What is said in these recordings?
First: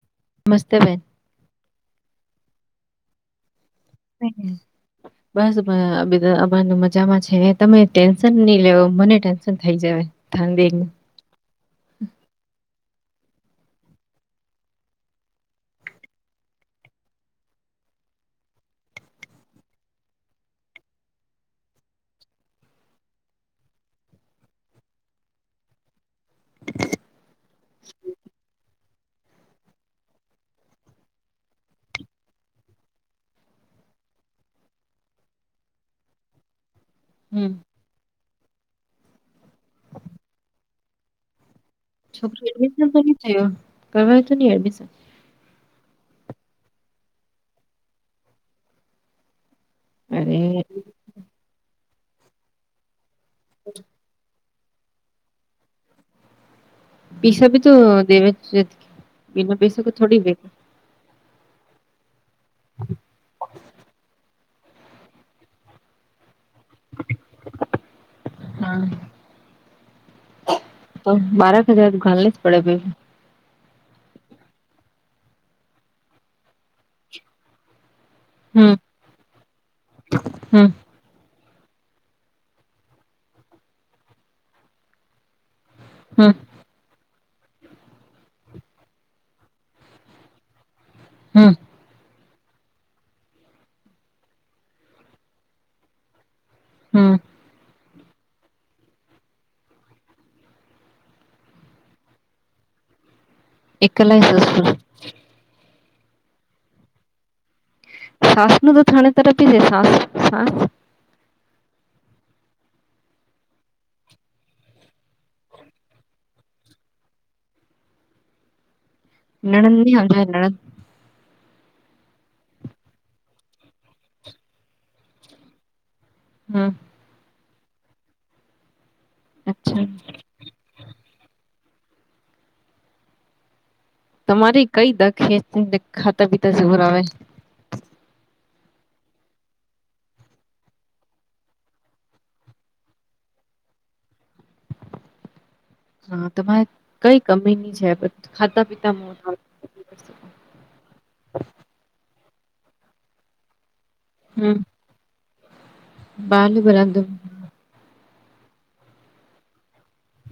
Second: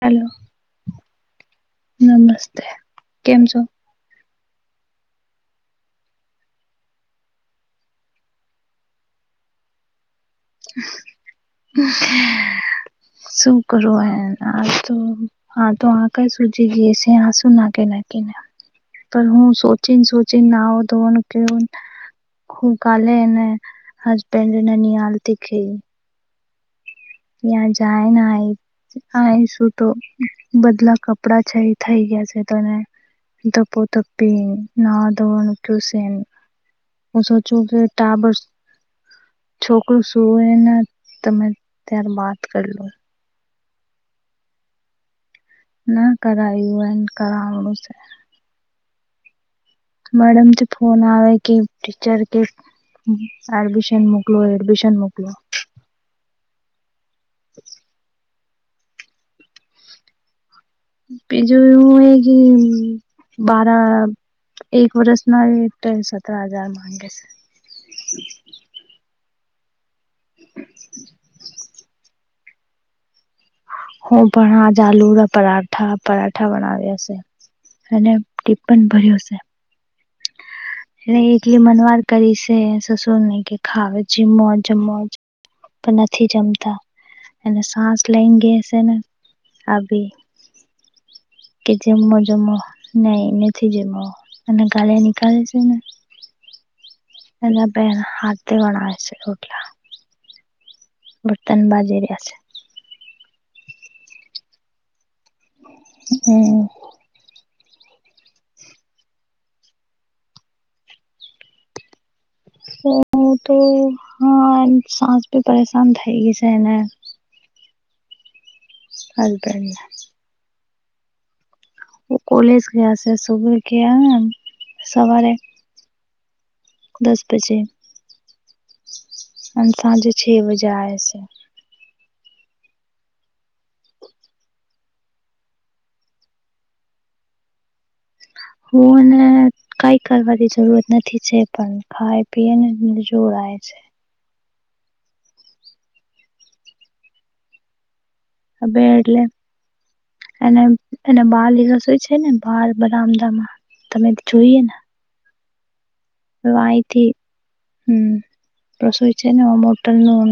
Hello નમસ્તે બેન નમસ્તે કેમ છો [inaudible] બસ બધા અ મજામાં છે તમે ટેન્શન નહી લિયો મને ટેન્શન થઈ જાય શું કરું આજ તો હા તો આંખે સુજી ગય છે આસું નાખી નાખીને પર હું સોચીને સોચી નાવા ધોવાનું કિયું હું કાલે એને હસબેન્ડને નિહાલતી ખ [inaudible] ન્યાં જાયને આય આ એ શું તો બધલા કપડા છે એ થઈ ગયા છે તને ધપો ધપી નવા ધોવાનું કિયું શે અને હું હમ સોચું કે ટાબર છોકરું સુવે ને તમે ત્યાર બાત છોકરી કર લો એડમિશન થયો કરવાય તો નહી એડમિશન ના કરાવું એને કરાવું છે અરે મેડમથી ફોન આવે કે ટીચર કે એડમિશન મક મોક એડમિશન મોકલો પૈસા ભી તો દેવે બિના પૈસાા તો થોડી વ બીજું એવું હોય કે બારા એક વર્ષ ના સતરા હજાર માંગે છે હમ્મ [inaudible] તો બારક હજાર ઘાલને જ પડે બેન હું પણ આ જલુ પરાઠા પરાઠા બનાવી્યા હશે અને હમ ટપ્પન ભર્યો છે હમ એ એકલી મનવાર કરી છે સસુર નહી કે ખાવે જીમો જિમો પણ નથી હમ જમતા અને સાસ લઈંગે હશેને અભી હમ્મ કે જમમો જમો નહી નથી જમો અને ગાળ નીકાળે છે ને હમ્મ એ બે હતે વનાવે છે રોટીયા બર્તન બાજી રિયા છે એકલા હશેસ્ હમ્મ સાસ નું તો થણે તરફ છે સાસ સાસ- - તો હા એમ સાસ બી પરેશાન થઈ ગઈ છે ને. હસબેન્ડ નણદ ની નંદન દ- - કોલેજ ગ્યા હશે સુબે ગ્યા સવારે- - હમ્મ દસ બજે અને અચ્છા સાંજે છ બજે આય છે. તમારી કઈ દખ હે ખાતા પીતા જોર આવે- - વુ ને કઈ કરવાની જરૂરત નથી છે પણ ખાય પીયે ને જોર આયે છે. હા તમારે કઈ કમી ની છે બધ- - અ બે એટલે એ એને બાર રસોય છે ને બાર બરામદામાં તમે હમ જોઈએ ને- - બાલ બરાબર વાઈથી- - હમ્મ રસોઈ છે ને મોટલ નું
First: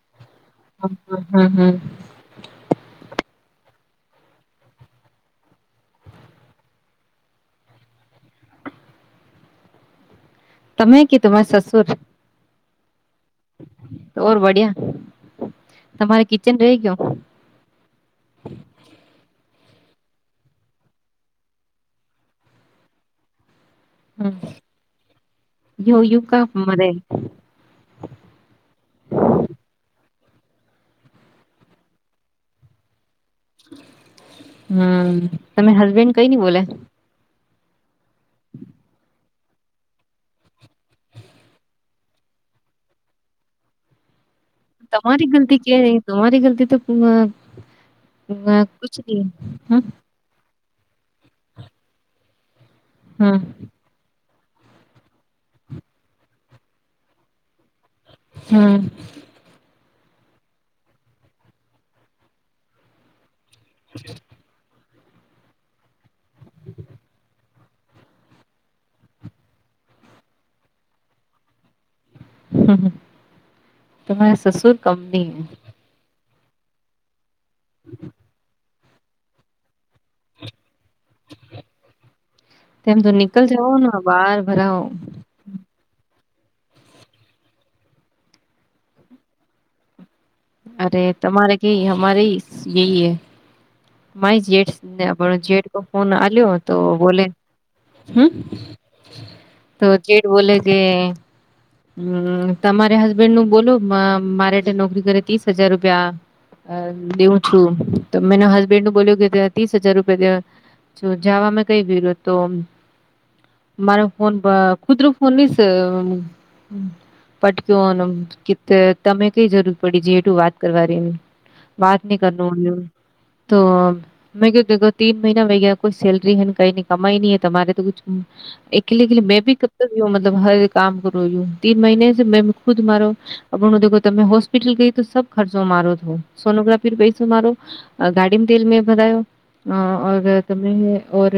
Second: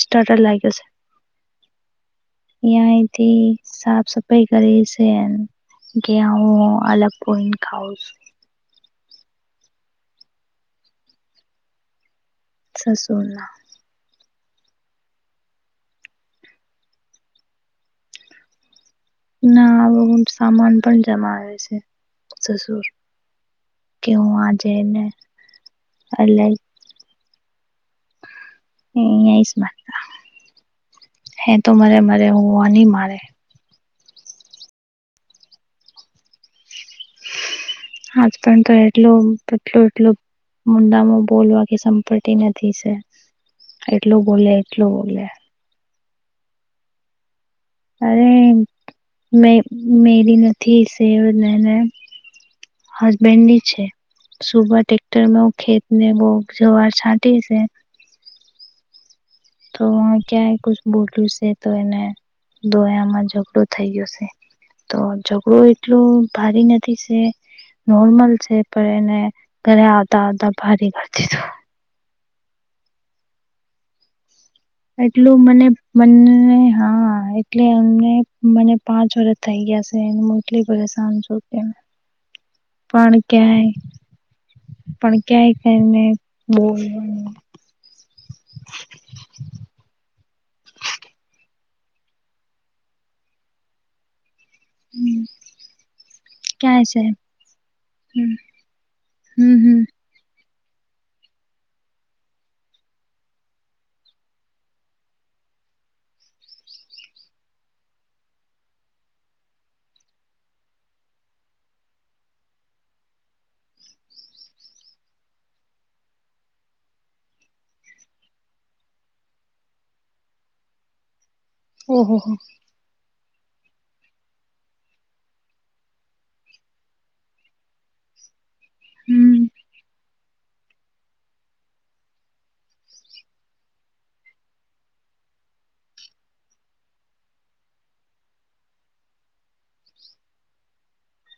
સ્ટાર્ટર લાગે- - હમ્મ હમ્મ હમ્મ હમ્મ યાહી થી સાફ સફાઈ કરીે છે. ગ્યા હૂ અલગ પોય ને ખાઉ છુ - તમે કે તમારા સસુર- - સસુર ઓર બડિયા તમારે કિચન રેગયો ના આ સામાન પણ જમા આવે છે સસુર- - ક્યો હમ, આ જેને યો યુ કા અલા- મરે - હ એ એ સ [unintelligible] હે તો મરે મરે મોની મારે- - હમ્મ તમરા હસબેન્ડ કઈ ની બોલે- - આજ પણ તો એટલો બટલું એટલ- - મુંડામાં બોલવા કે સંપટી નથી છે એટલું બોલે- - તમારી ગલતી કે નહી તમારી ગલતી તો- - અરે મે મેરી ગ - - થીસ ને ને હમ હસબેન્ડ ની છે. સુબહ ટટેક્ટર ખેતને બોગ જવાર છાંટી છે. હમ્મ તો ક્યાંય ક બોલ્યું છે તો એને દોયામાં ઝઘડો થઈ ગયો છે. તો ઝઘડો એટલું ભારી નથી શે નોર્મલ છે પણ એને ઘરે આવતા આવતા ભારી કર દીધું- - હમ્મ તમાર સસુર- - એટલું મને મને હા એટલે અમને મને. પાંચ વર્ષ થઈ ગયા છે એનું. એટલી પરેશાન છુ કે તેમ તો પણ નિકલ ક્યાંય જાઓ ને બહાર ભરાઓ પણ- - ક્યાંક એમ ને બો- - અરે તમારે કે અમારે એય એ- - માય જેટને જેટ ફોન આ્યો તો ક્યાંય છે બોલે હમ્મ હમ હમ હમ. તો જેે બોલેગે. હમ તમારે હસબેન્ડ નું બોલો મારે હેઠે નોકરી કરે ત્રીસ હજાર રૂપિયા. અ દેઉં છું તો મેનો હસબેન્ડ નું બોલ્યો કે ત્યા ત્રીસ હજાર રૂપિયા દેવા. જો જવામાં કઈ વિ્યો તો. મારો ફોન ખુદરો ફોન નઈ. પટક કે તમે કઈ જરૂર પડી છે એટ વાત કરવાનીની. વાત ની ઓહો કર ની ઉ નું તો. મેં કો તીન મહિના વઇગા કોઈ સેલરી હ ને કઈ કમાઈ નહીં તમારે તો કુછ. અકેલી કલી કે હમ મેંભી ક હ મતલબ હરે કામ કર યું તીન મહિને સે ખુદ મારો. આપ દેખો હું તમે હોસ્પિટલ ગઈ તો સબ ખર્ચો મારો થો સોનોગ્રાફી પૈસો મારો. અ ગાડીમેં તેલ મે ભરાયો. હ તમે ઓર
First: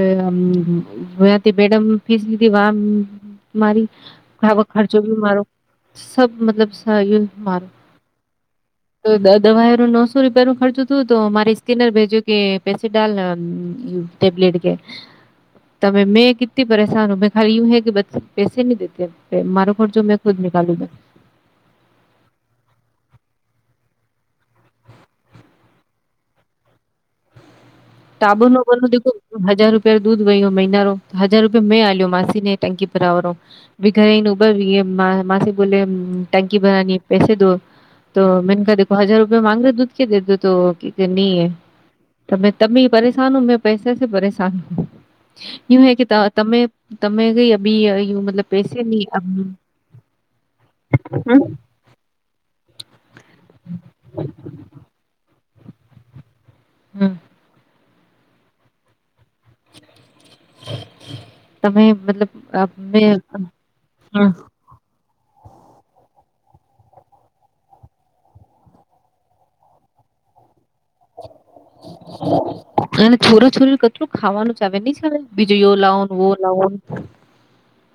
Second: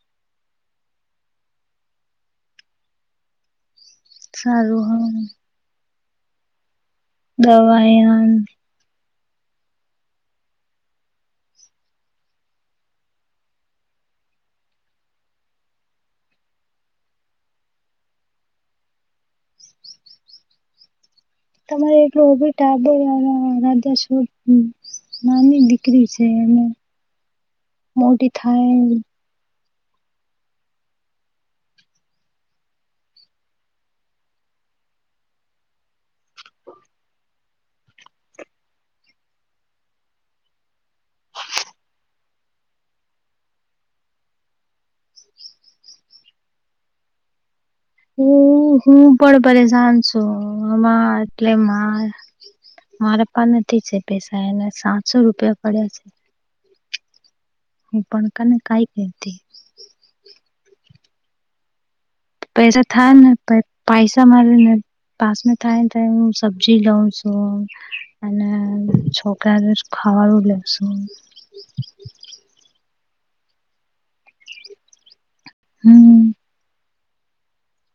ભયાતી મેડમ ની ફીસ લીધ વા. મારી બાગો સારું હ ખર્ચો બી મારો સબ મતલબ સ. દવાયન. તો દવા નો નોસો રૂપિયા નો ખર્ચું થુંયુ તો મારી સ્કેનર ભેજું કે પેસે ડાલ યુ. ટેબલેટ કે. તમે મેં કિતિ પરેશાન હું મે ખાલી યું હ કે બ પૈસે નહી દેતે. મારો ખર્ચો મેં ખુદ નીકાલુગા. તમારે એટલ ઓબી ટા રા. [unintelligible] નાની દીકરી છે એનો. ટાબુરનો બલો દખો. હજાર રૂપિયા દૂધ વયો મહિનારો તો હજાર રૂપિયા મેં આલ્યો માસી ને ટંકી પરાવરો. ભી ઘરે ન ઉભર માસે બોલે ટંકી ભરાની હૈ પેસે દો. તો મેન કા દખો હજાર રૂપિયા માંગ રે દૂધ કે દે દો તો કે નહી તમે. તમી પરેશાન હું મેં પૈસે સે પરેશાન હું. યું હૈ કે તમે તમે કઈ અભી. મતલબ પૈસે હું ની હું પણ હમ પરેશાન છું આમા એટલે માર. મારે પણ નથી છે પેસા એને સાતસો રૂપિયા પડ્યા છે. હમ. હું પણકા ને કાઈ કેતે. તમે મતલબ. પૈસા અમે થાય ને પ હમ. પૈસા મારે ને. પાસમે થાય થાયું સબ્જી લઉ સું. અને છોકરાંને ખાવારૂ લવસું. અને છોરા છોરી કચુ ખાવાનું ચાવે નહી ચાવે. બીજું યો લાવન હમ વો લાવન.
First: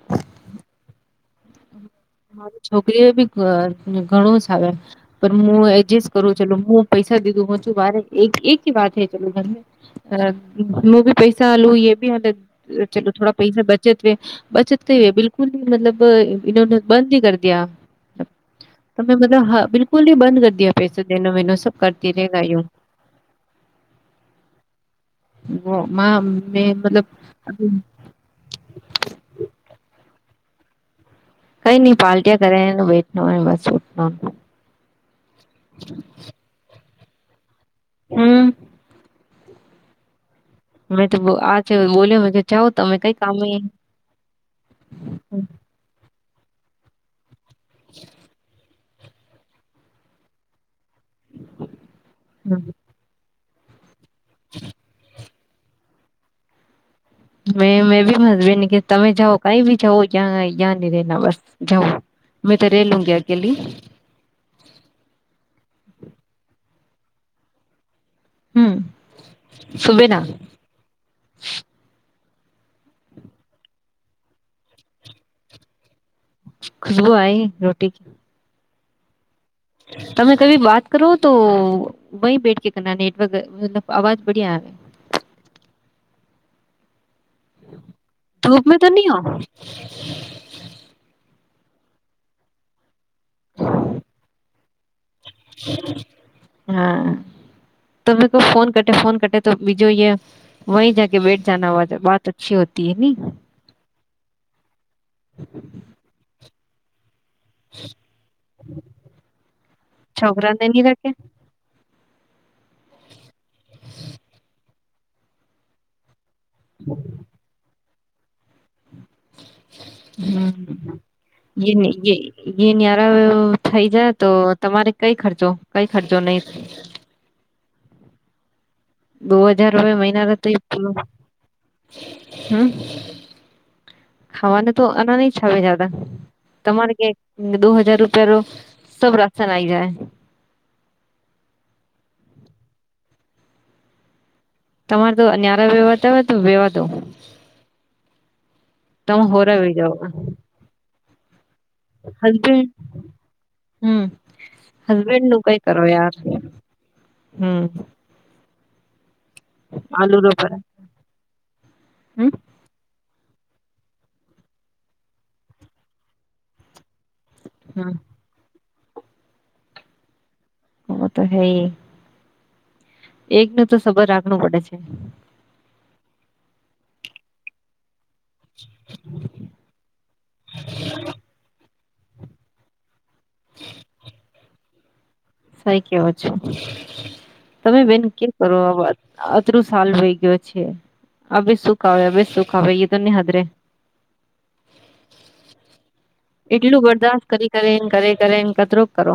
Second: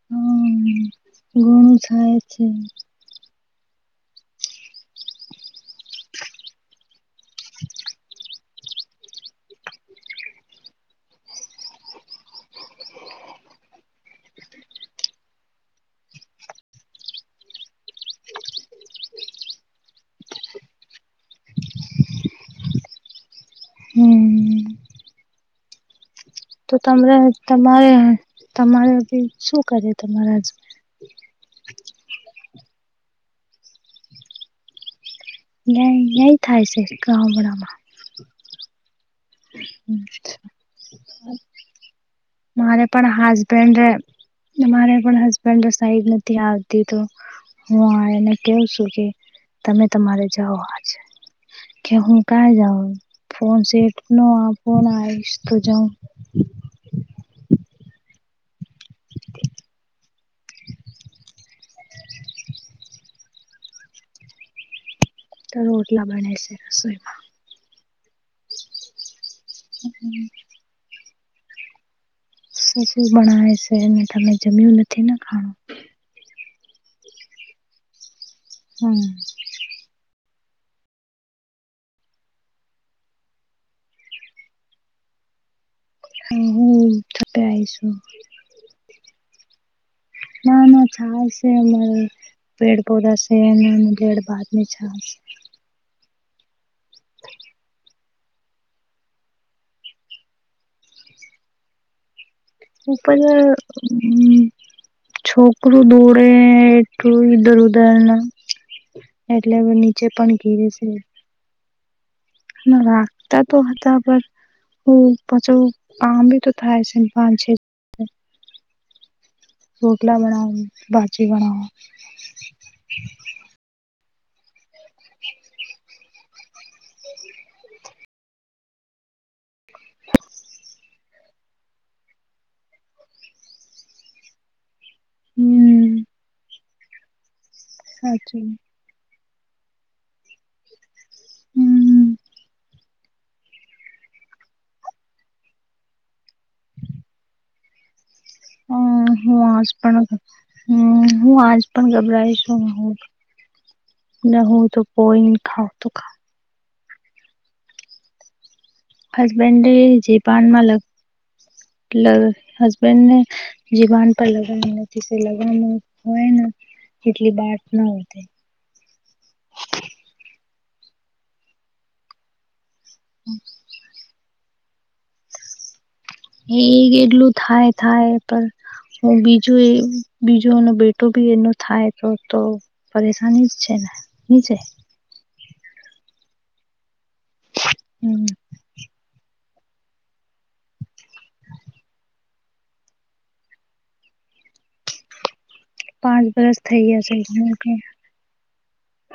હમ ઘણું થાય. છે મારું છોકરીઓ બી ધ ઘણું જ ચાવે પણ મુ એડજસ્ટ કરુ છું એટલે મુ. પૈસા દે દું હો છું બાર એક એક વાત હૈ ચલો ઘર મેં. અ નોભી પૈસા હાલું એ ભી હાલે. ચલો થોડા પૈસા બચત વે બચત ક બિલકુલ મતલબ એ. બંધ હિ કર દિયા. તમેં મતલબ હ બલકુલ હિ બંધ કર દિયા પૈસા દેના મેનુ સબ કરતી રહે ગયું. હમ હ મા. તો તમરે તમારે તમારે શું કરયુ તમારા. કઈ નઈ પલ્ટીયા કરે બેઠય બસ. નય નય થાય છે ગામડામાં. હમ. [inaudible] મેં તો આ છે બોલ્યો મે જાવ તમે કઈ કામ નહીં અમારે પણ હસબન્ડ સાઈડ નથી આવતી તો હું એને કેવ છું કે તમે તમારે જાઓ આજે કે હું કં જાઉં ફોન સેટ ન ફોન આઇષ તો જાઉં. મે મેં બી મસબન કે તમે જાવ કઈ બી જવ ત્યાં નહી રેના બસ જવું. મેં તો રે લું ગી અકેલી. તો રોટલા બનાય છે રસોઈમાં. હમ્મ, સુબે ના? રસોઈમાં શું શું બનાવે છે એને તમે જમ્યું નથી ને ખાણું. ખુશબુ આઈ રોટી કી. હમ્મ. તમે કબી વાત કરો તો વહી બેઠ કરના નેટર્ક અહ મતલબ અવાજ બડિયા આવે. એ હું ત આઈશું. ધૂપ મે તો ની હો? ના ના છાવશે અમારે. પેડ પૌધા સે ને ગેડ ભાતની છા. હા. તમે કો ફોન કટે ફોન કટે તો વીજોઇએ વહી જા બેઠ જના વા-વાત ઉપર અહ મૈને છોકરુ દોરે એટું ઉધર ઉદરના એટલે નીચે પણ છોકરા ને ઘીરે નહી છે. રાખે હા રાખતા તો હતા પર હો પાછો આમ બી તો થાય છેન પાંછે રોટલા બનાઓ બાજી બનાઓ. એની હાર થઈ જાય તો તમારે કઈ ખર્ચો કઈ ખર્ચો નહી થાય. [inaudible] દો હઝાર રૂપે મહિના દે [unintelligible] હમ્મ. ખાવાને તો આના નહી ખાવે જદા હમ તમારે ક્યા દો હજાર રૂપિયા રો સાચું ક્ષો રક્ષણ આઈ જાય. હમ તમાર તો અનયારા વેવાતા હોય તો વેવા દો. હમ્મ, તમે હું હોરા વે આજ જાઓ પણ હ હું આજ પણ ગબરાયશ હસબેન્ડ હમ ન હું તો પોય ખાવ તો ખા હમ્મ. હસબેન્ડે જે આલુ રો પર પાનમાં લ લ હમ હશ બેન્ડ ને જીવાન પર લગનથી સી લગનું હોય ને એટલી બાટ ના હોતે. હો તો હેઈ. એક નો તો સબર રાખનું પડે છે. એ એક એટલું થાય થાય. પણ હું બીજું એ બીજો એનો બેટો બી એનો થાય તો તો પરેશાની જ છે ને હુંછે. સાઈ કેવો છો તમે બેન હમ કેમ કરો આ વાત. અતરું સાલ હોઈ ગયો છે. અભી સુખ આવે અભી સુખ આવે એ તો ની હદરે. પાંચ વરસ થઈ એટલું ગયા બરદાશત કરી છે કરે કે એને કરે કરે એને કતરૂ કરો.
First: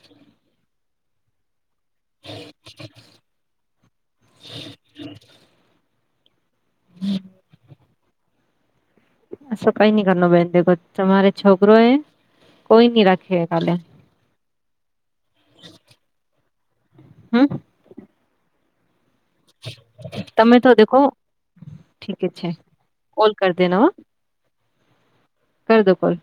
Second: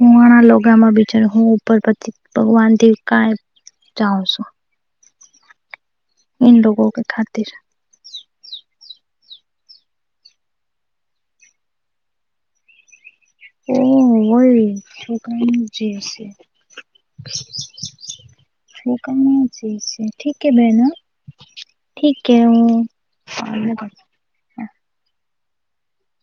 હું આણાં લોગામાં બીચાર હું ઉપર ભગવાનથી કાઈ જાઉં છું. [inaudible] ઈન લોગો કે ખાતીર. એસા કાઈ નહીં કરણ બહેન દેખો તમારે છોકરો હૈ કોઈ નહીં રાખ છે ઓહ હોય શકન જેસે. હમ્મ. હુ કમુ જી જી ઠીક તો બેન દેખો ઠીક હે હું કોલ કર દેના કર દો કોલ